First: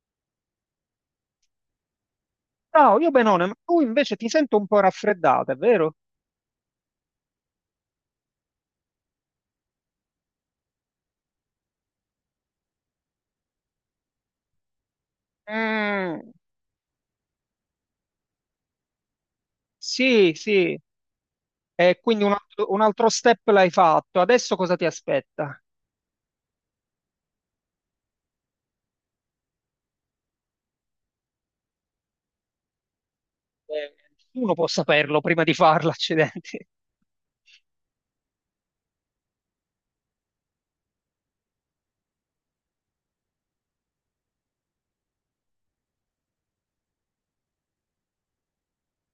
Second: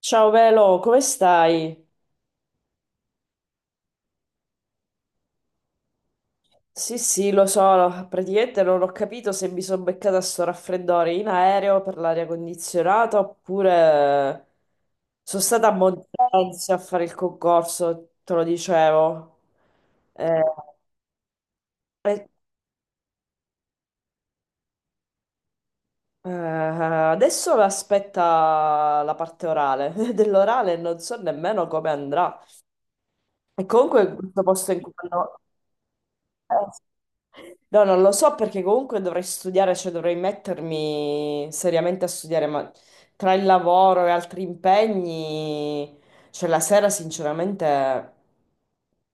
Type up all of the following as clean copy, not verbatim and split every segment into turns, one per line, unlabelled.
Ciao Velo, come stai?
Ciao, io Benone, ma tu invece ti sento un po' raffreddata, è vero?
Sì, sì, lo so, praticamente non ho capito se mi sono beccata sto raffreddore in aereo per l'aria condizionata oppure sono stata a
Mm,
Montenzio a fare il concorso, te lo dicevo.
sì,
Eh,
sì, e quindi
eh,
un altro step l'hai fatto. Adesso cosa ti aspetta?
Adesso mi aspetta la parte orale, dell'orale non so nemmeno come andrà. E comunque questo
Nessuno può
posto in cui
saperlo
andavo.
prima di farlo, accidenti.
No, non lo so perché comunque dovrei studiare, cioè dovrei mettermi seriamente a studiare, ma tra il lavoro e altri impegni, cioè la sera sinceramente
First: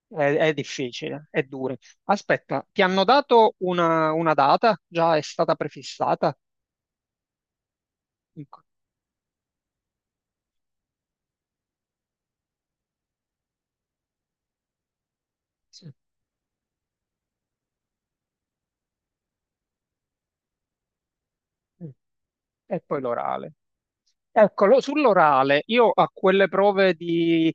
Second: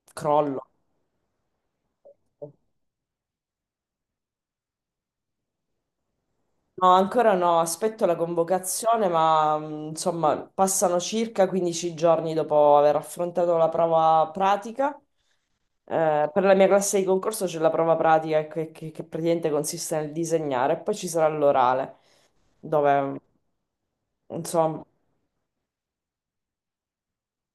È
crollo.
difficile, è duro. Aspetta, ti hanno dato una data? Già è stata prefissata?
No, ancora no, aspetto la convocazione, ma insomma passano circa 15 giorni dopo aver affrontato la prova pratica.
Sì.
Per la mia classe di concorso c'è la prova pratica che praticamente consiste nel disegnare e poi ci sarà l'orale,
E poi
dove
l'orale. Eccolo,
insomma.
sull'orale, io a quelle prove di,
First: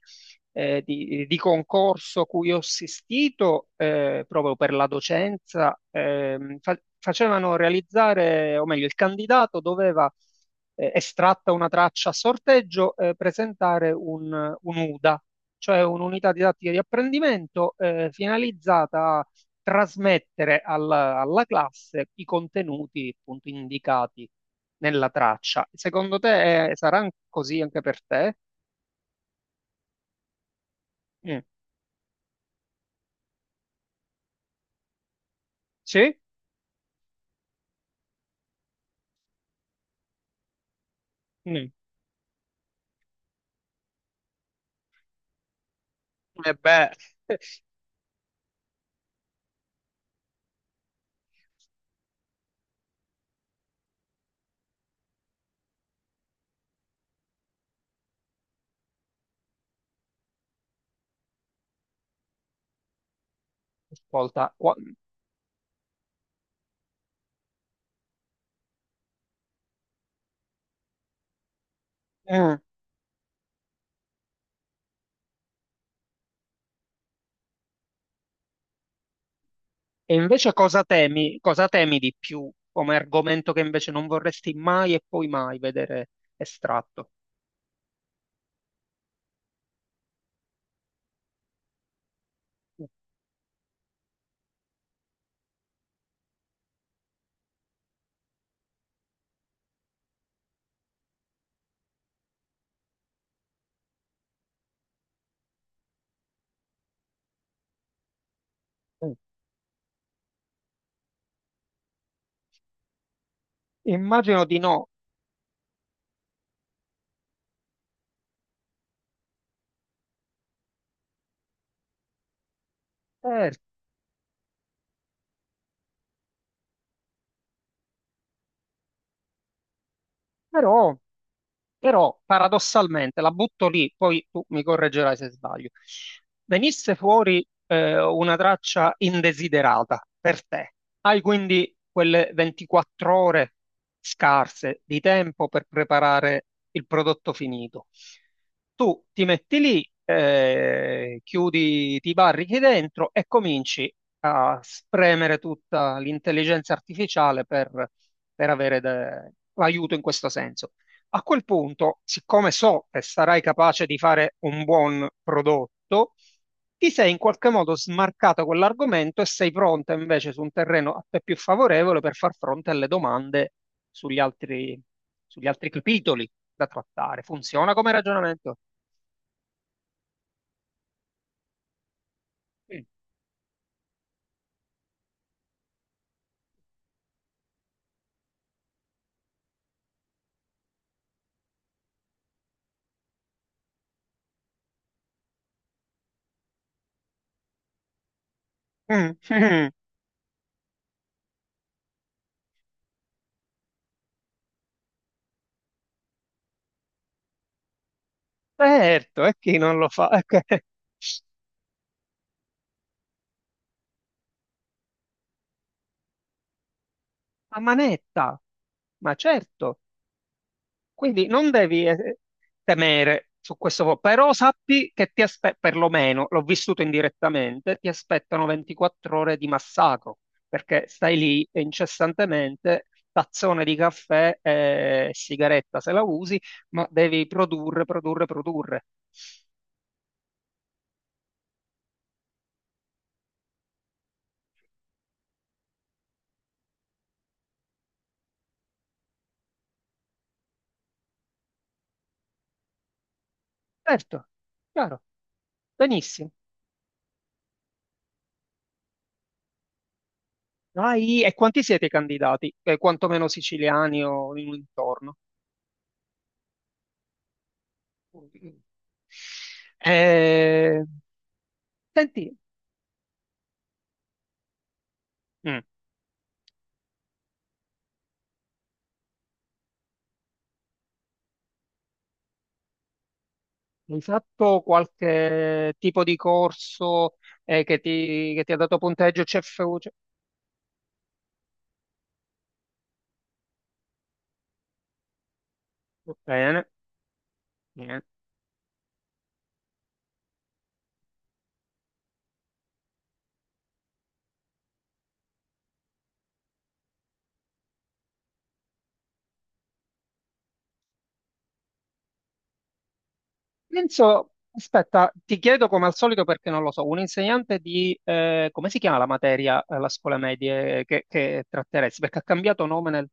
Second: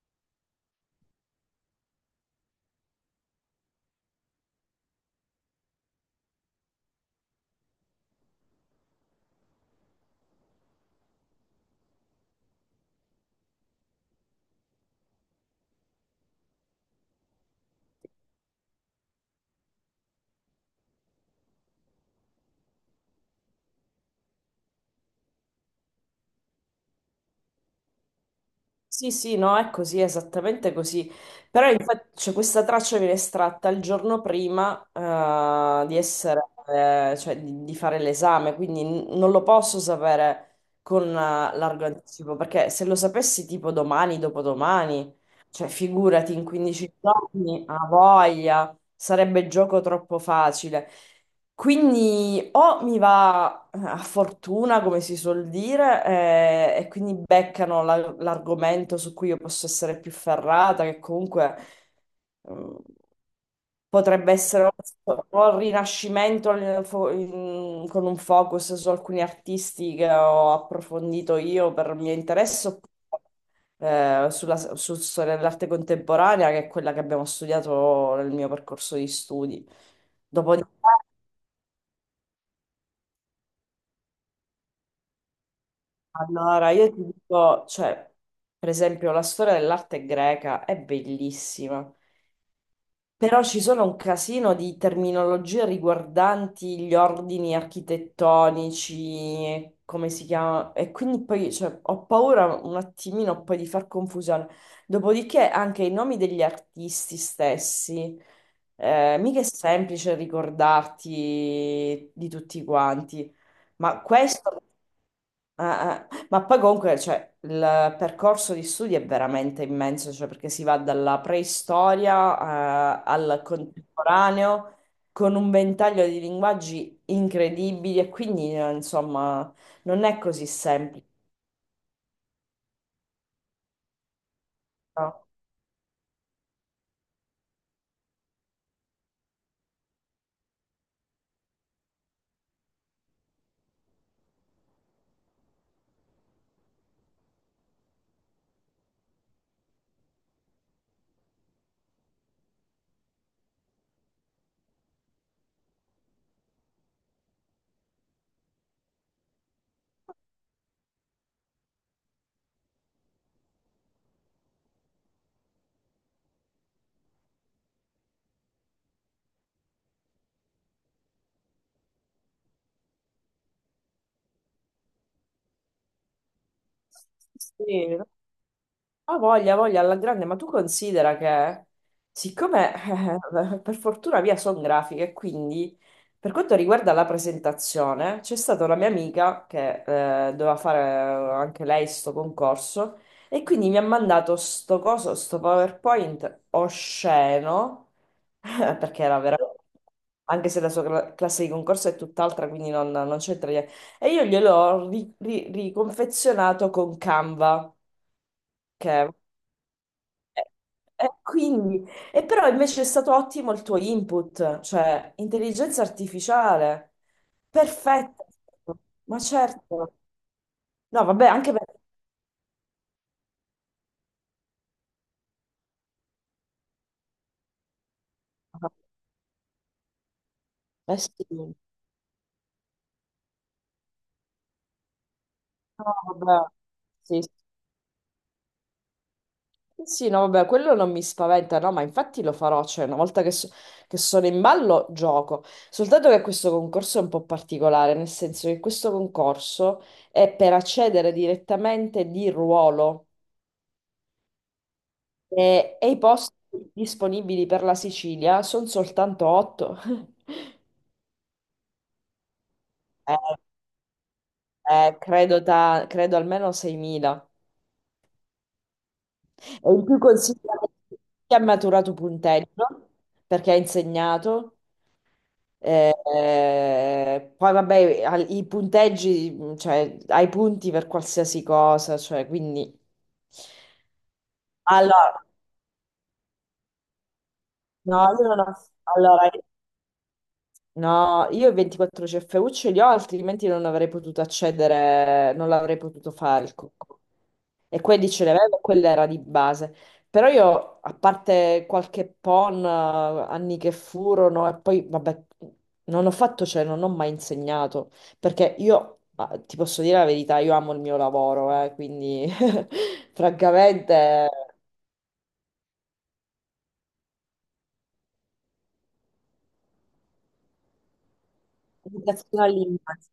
eh, di- di concorso cui ho assistito, proprio per la docenza, facevano realizzare, o meglio, il candidato doveva, estratta una traccia a sorteggio, presentare un UDA, cioè un'unità didattica di apprendimento, finalizzata trasmettere alla, alla classe i contenuti appunto indicati nella traccia. Secondo te sarà così anche per te?
Sì, sì, no, è così, esattamente così.
Mm.
Però infatti, cioè, questa traccia viene estratta il giorno prima, di
Sì?
essere cioè di fare l'esame, quindi non lo posso sapere con
Mm.
largo anticipo, perché se lo sapessi tipo domani, dopodomani, cioè figurati, in
E beh,
15 giorni a voglia, sarebbe gioco troppo facile. Quindi o mi va a fortuna, come si suol dire, e quindi beccano l'argomento su cui io posso essere più ferrata, che comunque mm, potrebbe
ascolta,
essere o il rinascimento con un focus su alcuni artisti che ho approfondito io per mio
mm.
interesse, oppure sulla, sul storia dell'arte contemporanea, che è quella che abbiamo studiato nel mio percorso di studi.
E
Dopo.
invece cosa temi di più come argomento che invece non vorresti mai e poi mai vedere
Allora, io ti
estratto?
dico, cioè, per esempio, la storia dell'arte greca è bellissima, però ci sono un casino di terminologie riguardanti gli ordini architettonici, come si chiama, e quindi poi, cioè, ho paura un attimino poi di far confusione. Dopodiché anche i nomi degli artisti stessi,
Mm.
mica è semplice ricordarti di tutti quanti. Ma
Immagino di
questo
no.
ah, ah. Ma poi comunque, cioè, il percorso di studi è veramente immenso, cioè, perché si va dalla preistoria, al
Eh,
contemporaneo, con un ventaglio di linguaggi incredibili, e quindi, insomma, non è così
però
semplice,
però paradossalmente, la butto lì, poi tu mi correggerai
no?
se sbaglio. Venisse fuori una traccia indesiderata per te. Hai quindi quelle 24 ore scarse di tempo per preparare il prodotto finito. Tu ti metti lì, chiudi, ti barrichi dentro e cominci a spremere tutta l'intelligenza artificiale per avere aiuto in questo senso. A quel punto, siccome so che sarai capace di fare un buon prodotto, ti sei in qualche modo smarcato quell'argomento e sei pronta invece su un terreno a te più favorevole per far fronte alle domande sugli altri, sugli altri capitoli da trattare. Funziona come
Sì,
ragionamento?
ah, voglia, voglia, alla grande, ma tu considera che, siccome
Mm.
per fortuna via sono grafiche, quindi per quanto riguarda la presentazione, c'è stata una mia amica che doveva fare anche lei sto concorso, e quindi mi ha mandato sto coso, sto PowerPoint osceno, perché
Mm,
era veramente...
mm.
Anche se la sua classe di concorso è tutt'altra, quindi non, non c'entra niente. E io gliel'ho riconfezionato con Canva, che
Certo, e chi non lo fa?
quindi, e però invece è stato ottimo il tuo input, cioè intelligenza artificiale,
A
perfetto,
manetta, ma
ma
certo.
certo, no vabbè,
Quindi non
anche per...
devi temere su questo, però sappi che ti aspettano, perlomeno l'ho vissuto indirettamente, ti aspettano 24 ore di massacro, perché
Eh sì,
stai lì
no
e incessantemente, tazzone di caffè e sigaretta se la usi,
vabbè,
ma
sì,
devi
sì.
produrre, produrre, produrre.
Sì, no vabbè, quello non mi spaventa, no, ma infatti lo farò, cioè una volta che, che sono in ballo gioco, soltanto che questo concorso è un po' particolare, nel senso che questo concorso è per accedere direttamente di ruolo.
Certo, chiaro,
E i
benissimo.
posti disponibili per la Sicilia sono soltanto 8.
Vai, e quanti siete i candidati?
Eh,
Quantomeno siciliani o in un intorno?
Credo, credo almeno 6.000. E in più considera
Eh,
che ha maturato
senti,
punteggio perché ha insegnato.
mm.
Poi vabbè, i punteggi, cioè hai punti per qualsiasi cosa, cioè quindi...
Hai fatto
Allora,
qualche tipo di corso
no, io non
che ti
ho...
ha dato punteggio
Allora,
CFU? Cioè,
no, io i 24 CFU ce li ho, altrimenti non avrei potuto accedere, non l'avrei potuto fare il
bene,
cocco. E
bene.
quelli ce li avevo, quella era di base. Però io, a parte qualche PON, anni che furono, e poi, vabbè, non ho fatto, cioè, non ho mai insegnato, perché io, ah, ti posso dire la verità, io amo il mio lavoro, quindi, francamente,
Penso, aspetta, ti chiedo come al solito perché non lo so, un insegnante di, come si chiama la materia alla scuola medie che tratteresti? Perché ha
educazione
cambiato nome nel...
all'immagine.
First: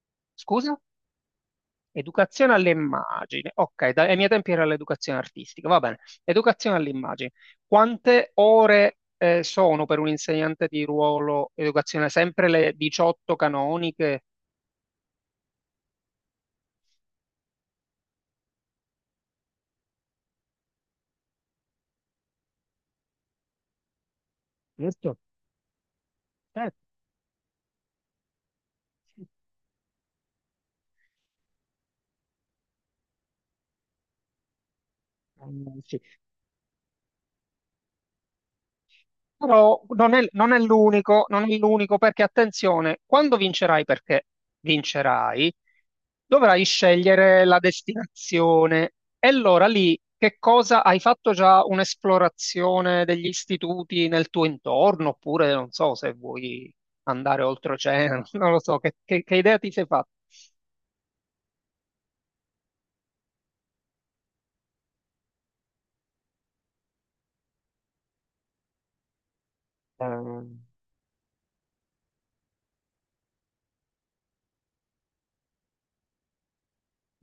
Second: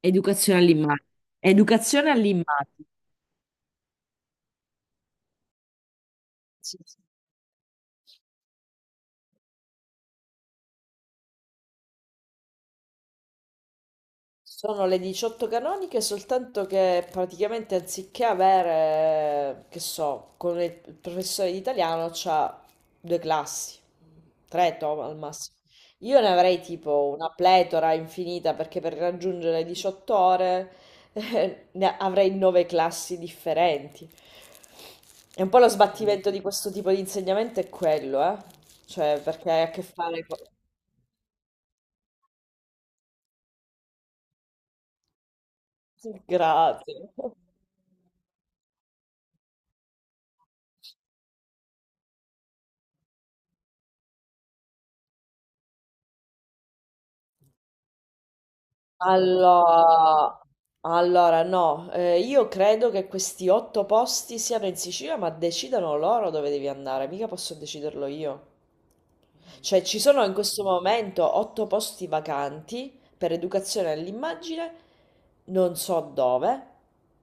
Educazione
Scusa?
all'immagine. Educazione
Educazione
all'immagine.
all'immagine. Ok, dai, ai miei tempi era l'educazione artistica, va bene. Educazione
Sì,
all'immagine. Quante ore sono per un insegnante di ruolo educazione? Sempre le 18 canoniche?
sono le 18 canoniche, soltanto che praticamente anziché avere, che so, con il professore di italiano c'ha due classi, al massimo. Io ne avrei tipo una pletora infinita perché per raggiungere le 18 ore ne avrei nove classi differenti. E un po' lo sbattimento di questo tipo di insegnamento è quello, eh? Cioè, perché hai a
Però
che
non
fare
è,
con...
non è l'unico, non è l'unico perché attenzione, quando vincerai, perché vincerai, dovrai
Grazie.
scegliere la destinazione. E allora lì che cosa hai fatto già un'esplorazione degli istituti nel tuo intorno? Oppure non so se vuoi andare oltreoceano, non lo so, che idea ti sei fatta?
Allora, allora, no, io credo che questi otto posti siano in Sicilia, ma decidano loro dove devi andare, mica posso deciderlo io. Cioè, ci
Eh,
sono in questo momento otto posti vacanti per educazione all'immagine, non so dove.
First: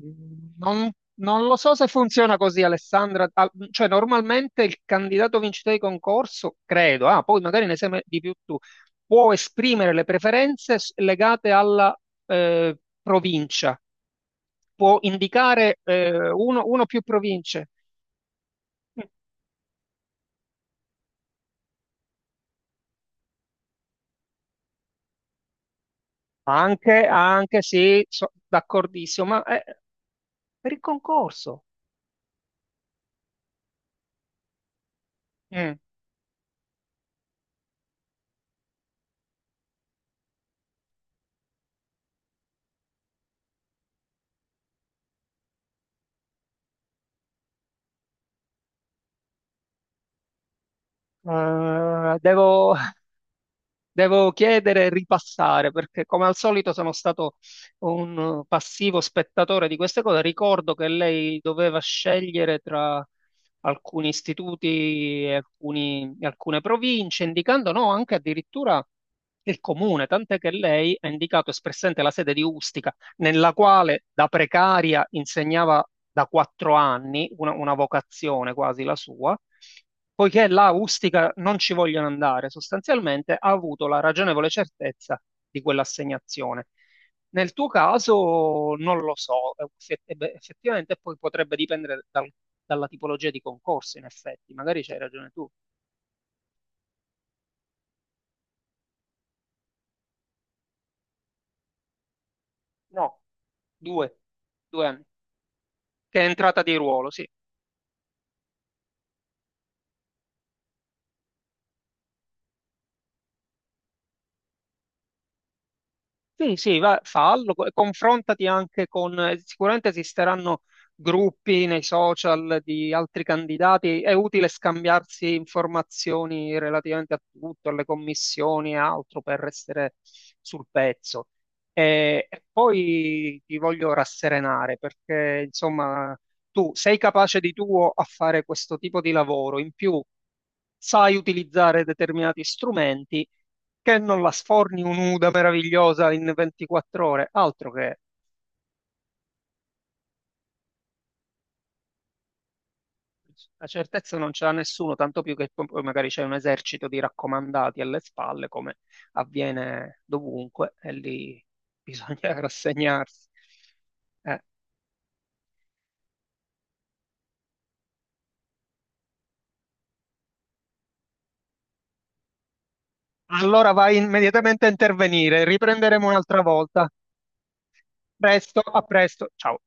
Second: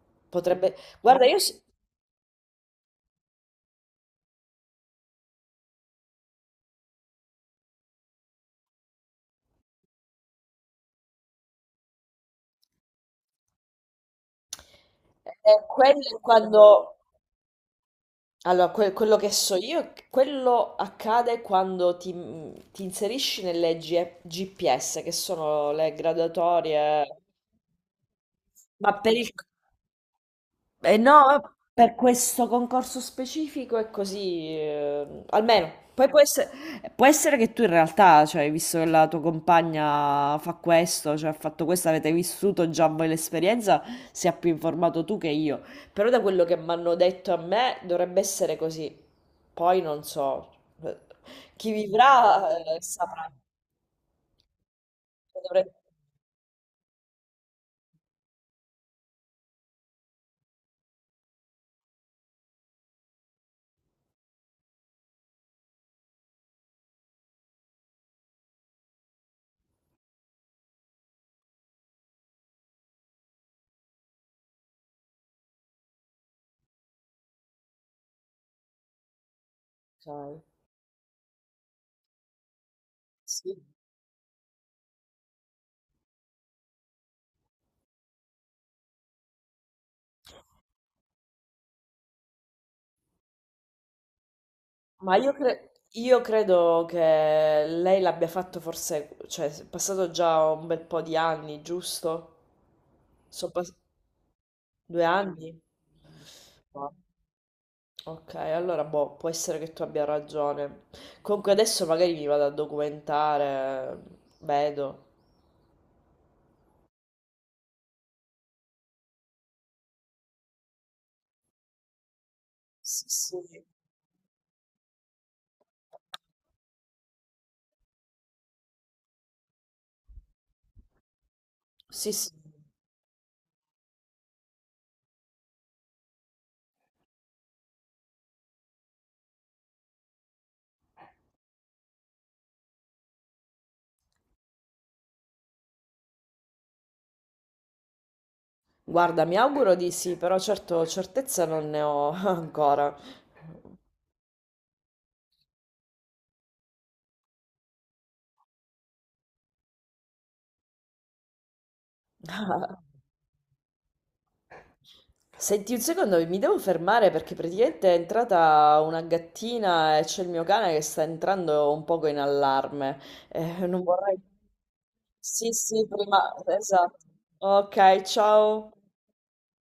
Mm,
Potrebbe... Guarda, io...
Non lo so se funziona così, Alessandra. Cioè, normalmente il candidato vincitore di concorso, credo, ah, poi magari ne sai di più tu, può esprimere le preferenze legate alla provincia, può indicare
quelli
uno, uno o
quando...
più province.
Allora, quello che so io, è che quello accade quando ti, ti inserisci nelle GPS, che sono le graduatorie,
Anche, anche sì,
ma per
d'accordissimo,
il,
ma per il
e no,
concorso.
per questo concorso specifico è così,
Mm.
almeno. Poi può essere che tu in realtà, cioè, visto che la tua compagna fa questo, cioè ha fatto questo, avete vissuto già voi l'esperienza, sia più informato tu che io. Però da quello che mi hanno detto a me dovrebbe essere così. Poi non so, chi vivrà
Devo,
saprà.
devo chiedere e
Cioè,
ripassare
dovrebbe...
perché, come al solito, sono stato un passivo spettatore di queste cose. Ricordo che lei doveva scegliere tra alcuni istituti e alcune province, indicando no, anche addirittura il comune, tant'è che lei ha indicato espressamente la sede di Ustica nella quale da precaria insegnava da 4 anni, una vocazione quasi la sua,
Ok,
poiché là a Ustica non ci vogliono andare, sostanzialmente ha
sì.
avuto la ragionevole certezza di quell'assegnazione. Nel tuo caso non lo so, effettivamente poi potrebbe dipendere dalla tipologia di concorso, in effetti, magari c'hai
Ma
ragione
io,
tu.
io credo che lei l'abbia fatto forse, cioè è passato già un bel po' di anni, giusto?
No,
Sono passati
due, due
due
anni,
anni?
che è entrata di
No.
ruolo, sì.
Ok, allora boh, può essere che tu abbia ragione. Comunque adesso magari mi vado a documentare, vedo.
Sì, sì, fallo, confrontati anche con, sicuramente esisteranno gruppi nei social di
Sì,
altri
sì.
candidati, è utile scambiarsi informazioni relativamente a tutto, alle commissioni e altro per restare sul pezzo.
Sì, sì.
E poi ti voglio rasserenare perché, insomma, tu sei capace di tuo a fare questo tipo di lavoro, in più sai utilizzare determinati strumenti che non la sforni un'uda meravigliosa in 24 ore, altro che
Guarda, mi auguro di sì, però certo certezza non ne ho ancora.
la certezza non ce l'ha nessuno, tanto più che poi magari c'è un esercito di raccomandati alle spalle, come avviene dovunque, e lì bisogna rassegnarsi. Eh,
Senti un secondo, mi devo fermare perché praticamente è entrata una gattina e c'è il mio cane che sta entrando un poco in allarme.
Allora
Non
vai
vorrei...
immediatamente a intervenire,
Sì, sì,
riprenderemo
prima...
un'altra volta.
Esatto. Ok,
Presto,
ciao.
a presto, ciao.